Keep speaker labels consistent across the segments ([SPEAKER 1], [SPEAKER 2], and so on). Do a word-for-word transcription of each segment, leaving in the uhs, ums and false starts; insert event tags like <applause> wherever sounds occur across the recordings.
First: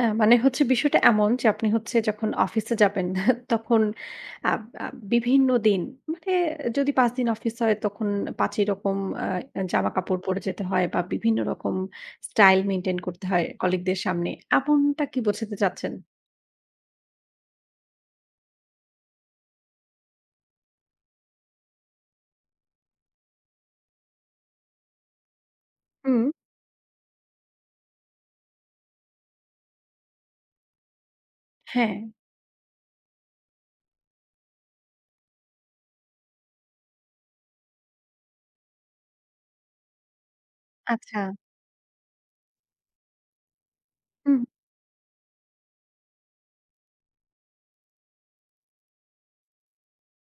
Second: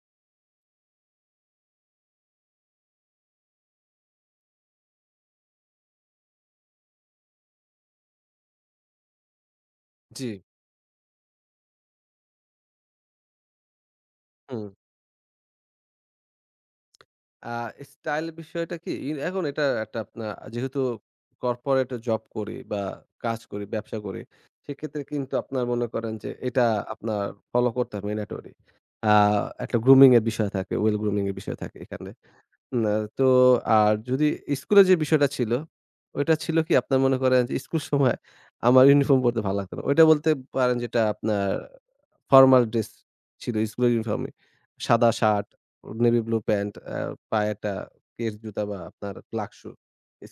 [SPEAKER 1] আ মানে হচ্ছে বিষয়টা এমন যে আপনি হচ্ছে যখন অফিসে যাবেন, <chuckles> তখন আব আ বিভিন্ন দিন মানে এ যদি পাঁচ দিন অফিস হয়, তখন পাঁচ ই রকম আ জামা-কাপড়
[SPEAKER 2] জী।
[SPEAKER 1] পরে যেতে হয় বা, বিভিন্ন রকম স্টাইল মেইনটেইন করতে হয় কলিগদের সামনে।
[SPEAKER 2] হুম।
[SPEAKER 1] আপন টা কি বোঝাতে চাচ্ছেন?
[SPEAKER 2] আ স্টাইল বিষয়টা কি ই এখন এটা একটা আপনার আ যেহেতু কর্পোরেট জব করি বা, কাজ করি, ব্যবসা করি। সেক্ষেত্রে কিন্তু আপনার মনে করেন
[SPEAKER 1] হুম।
[SPEAKER 2] যে এটা আপনার ফলো করতে হবে mandatory। আ একটা grooming এর বিষয় থাকে, well grooming এর বিষয় থাকে
[SPEAKER 1] হ্যাঁ।
[SPEAKER 2] এখানে। না, তো আর যদি স্কুলের যে বিষয়টা ছিল, ওইটা ছিল কি, আপনার মনে করেন যে, স্কুল সময় আমার ইউনিফর্ম পড়তে ভাল লাগতো না। ওইটা বলতে পারেন যেটা
[SPEAKER 1] আচ্ছা।
[SPEAKER 2] আপনার ফরমাল ড্রেস ছিল, স্কুলের ইউনিফর্মই।
[SPEAKER 1] হুম।
[SPEAKER 2] সাদা শার্ট, অ navy blue pant, আ পায়ে একটা keds জুতা বা, আপনার black shoe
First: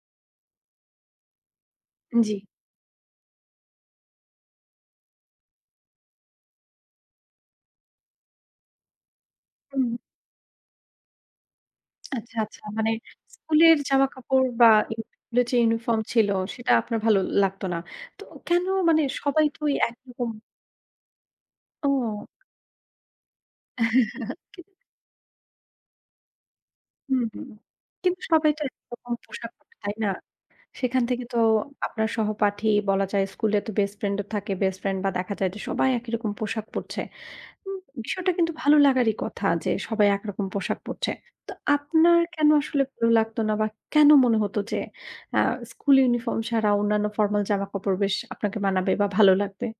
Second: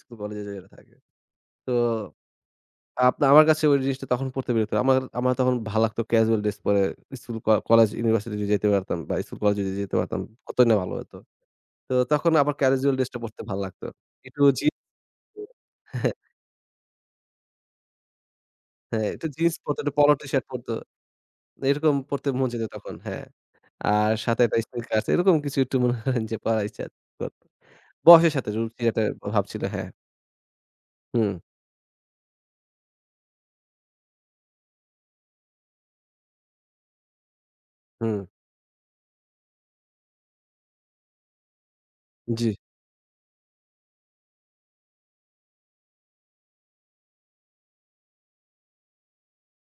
[SPEAKER 2] স্কুল-কলেজে যেটা থাকে। তো
[SPEAKER 1] জী।
[SPEAKER 2] আপনা আমার কাছে ঐ জিনিসটা তখন পড়তে বিরক্ত আমার আমার তখন ভালো লাগতো casual ড্রেস পরে স্কুল, ক কলেজ, ইউনিভার্সিটি যদি যেতে পারতাম বা, স্কুল-কলেজ যদি যেতে
[SPEAKER 1] উম।
[SPEAKER 2] পারতাম, কতই না ভালো হতো! তো তখন
[SPEAKER 1] আচ্ছা,
[SPEAKER 2] আবার
[SPEAKER 1] আচ্ছা। মানে
[SPEAKER 2] কেরজুয়াল ড্রেসটা পরতে ভাল
[SPEAKER 1] স্কুলের
[SPEAKER 2] লাগতো। একটু
[SPEAKER 1] জামাকাপড়
[SPEAKER 2] জি
[SPEAKER 1] বা, স্কুলের
[SPEAKER 2] <unintelligible>
[SPEAKER 1] যে ইউনিফর্ম
[SPEAKER 2] <chuckles>
[SPEAKER 1] ছিল, সেটা আপনার ভালো লাগতো না। তো কেন, মানে
[SPEAKER 2] হ্যাঁ, একটু
[SPEAKER 1] সবাই
[SPEAKER 2] জিন্স
[SPEAKER 1] তো ঐ
[SPEAKER 2] পরতে, একটু Polo
[SPEAKER 1] একরকম
[SPEAKER 2] টি-শার্ট পরতো। এরকম
[SPEAKER 1] ও!
[SPEAKER 2] পরতে মন চাইতো তখন, হ্যাঁ। আর সাথে একটা
[SPEAKER 1] <chuckles>
[SPEAKER 2] স্নিকারস আছে। এরকম কিছু একটু মনে করেন যে পরার ইচ্ছা
[SPEAKER 1] হুম,
[SPEAKER 2] করতো।
[SPEAKER 1] হুম। কিন্তু
[SPEAKER 2] বয়সের সাথে
[SPEAKER 1] সবাই তো
[SPEAKER 2] রুচির একটা
[SPEAKER 1] একইরকম
[SPEAKER 2] ভাব
[SPEAKER 1] পোশাক
[SPEAKER 2] ছিল,
[SPEAKER 1] পরে,
[SPEAKER 2] হ্যাঁ।
[SPEAKER 1] তাই না? সেখান থেকে তো
[SPEAKER 2] হুম।
[SPEAKER 1] আপনার সহপাঠী বলা যায় স্কুলে তো বেস্ট ফ্রেন্ডও থাকে। বেস্ট ফ্রেন্ড বা, দেখা যায় যে সবাই একই রকম পোশাক পরছে। উম
[SPEAKER 2] হুম।
[SPEAKER 1] বিষয়টা কিন্তু ভালো লাগারই কথা যে, সবাই একরকম পোশাক পরছে। তো আপনার কেন
[SPEAKER 2] জী।
[SPEAKER 1] আসলে ভালো লাগতো না? বা, কেন মনে হতো যে আ স্কুলে ইউনিফর্ম ছাড়া অন্যান্য ফরমাল জামা-কাপড় বেশ আপনাকে মানাবে বা, ভালো লাগবে?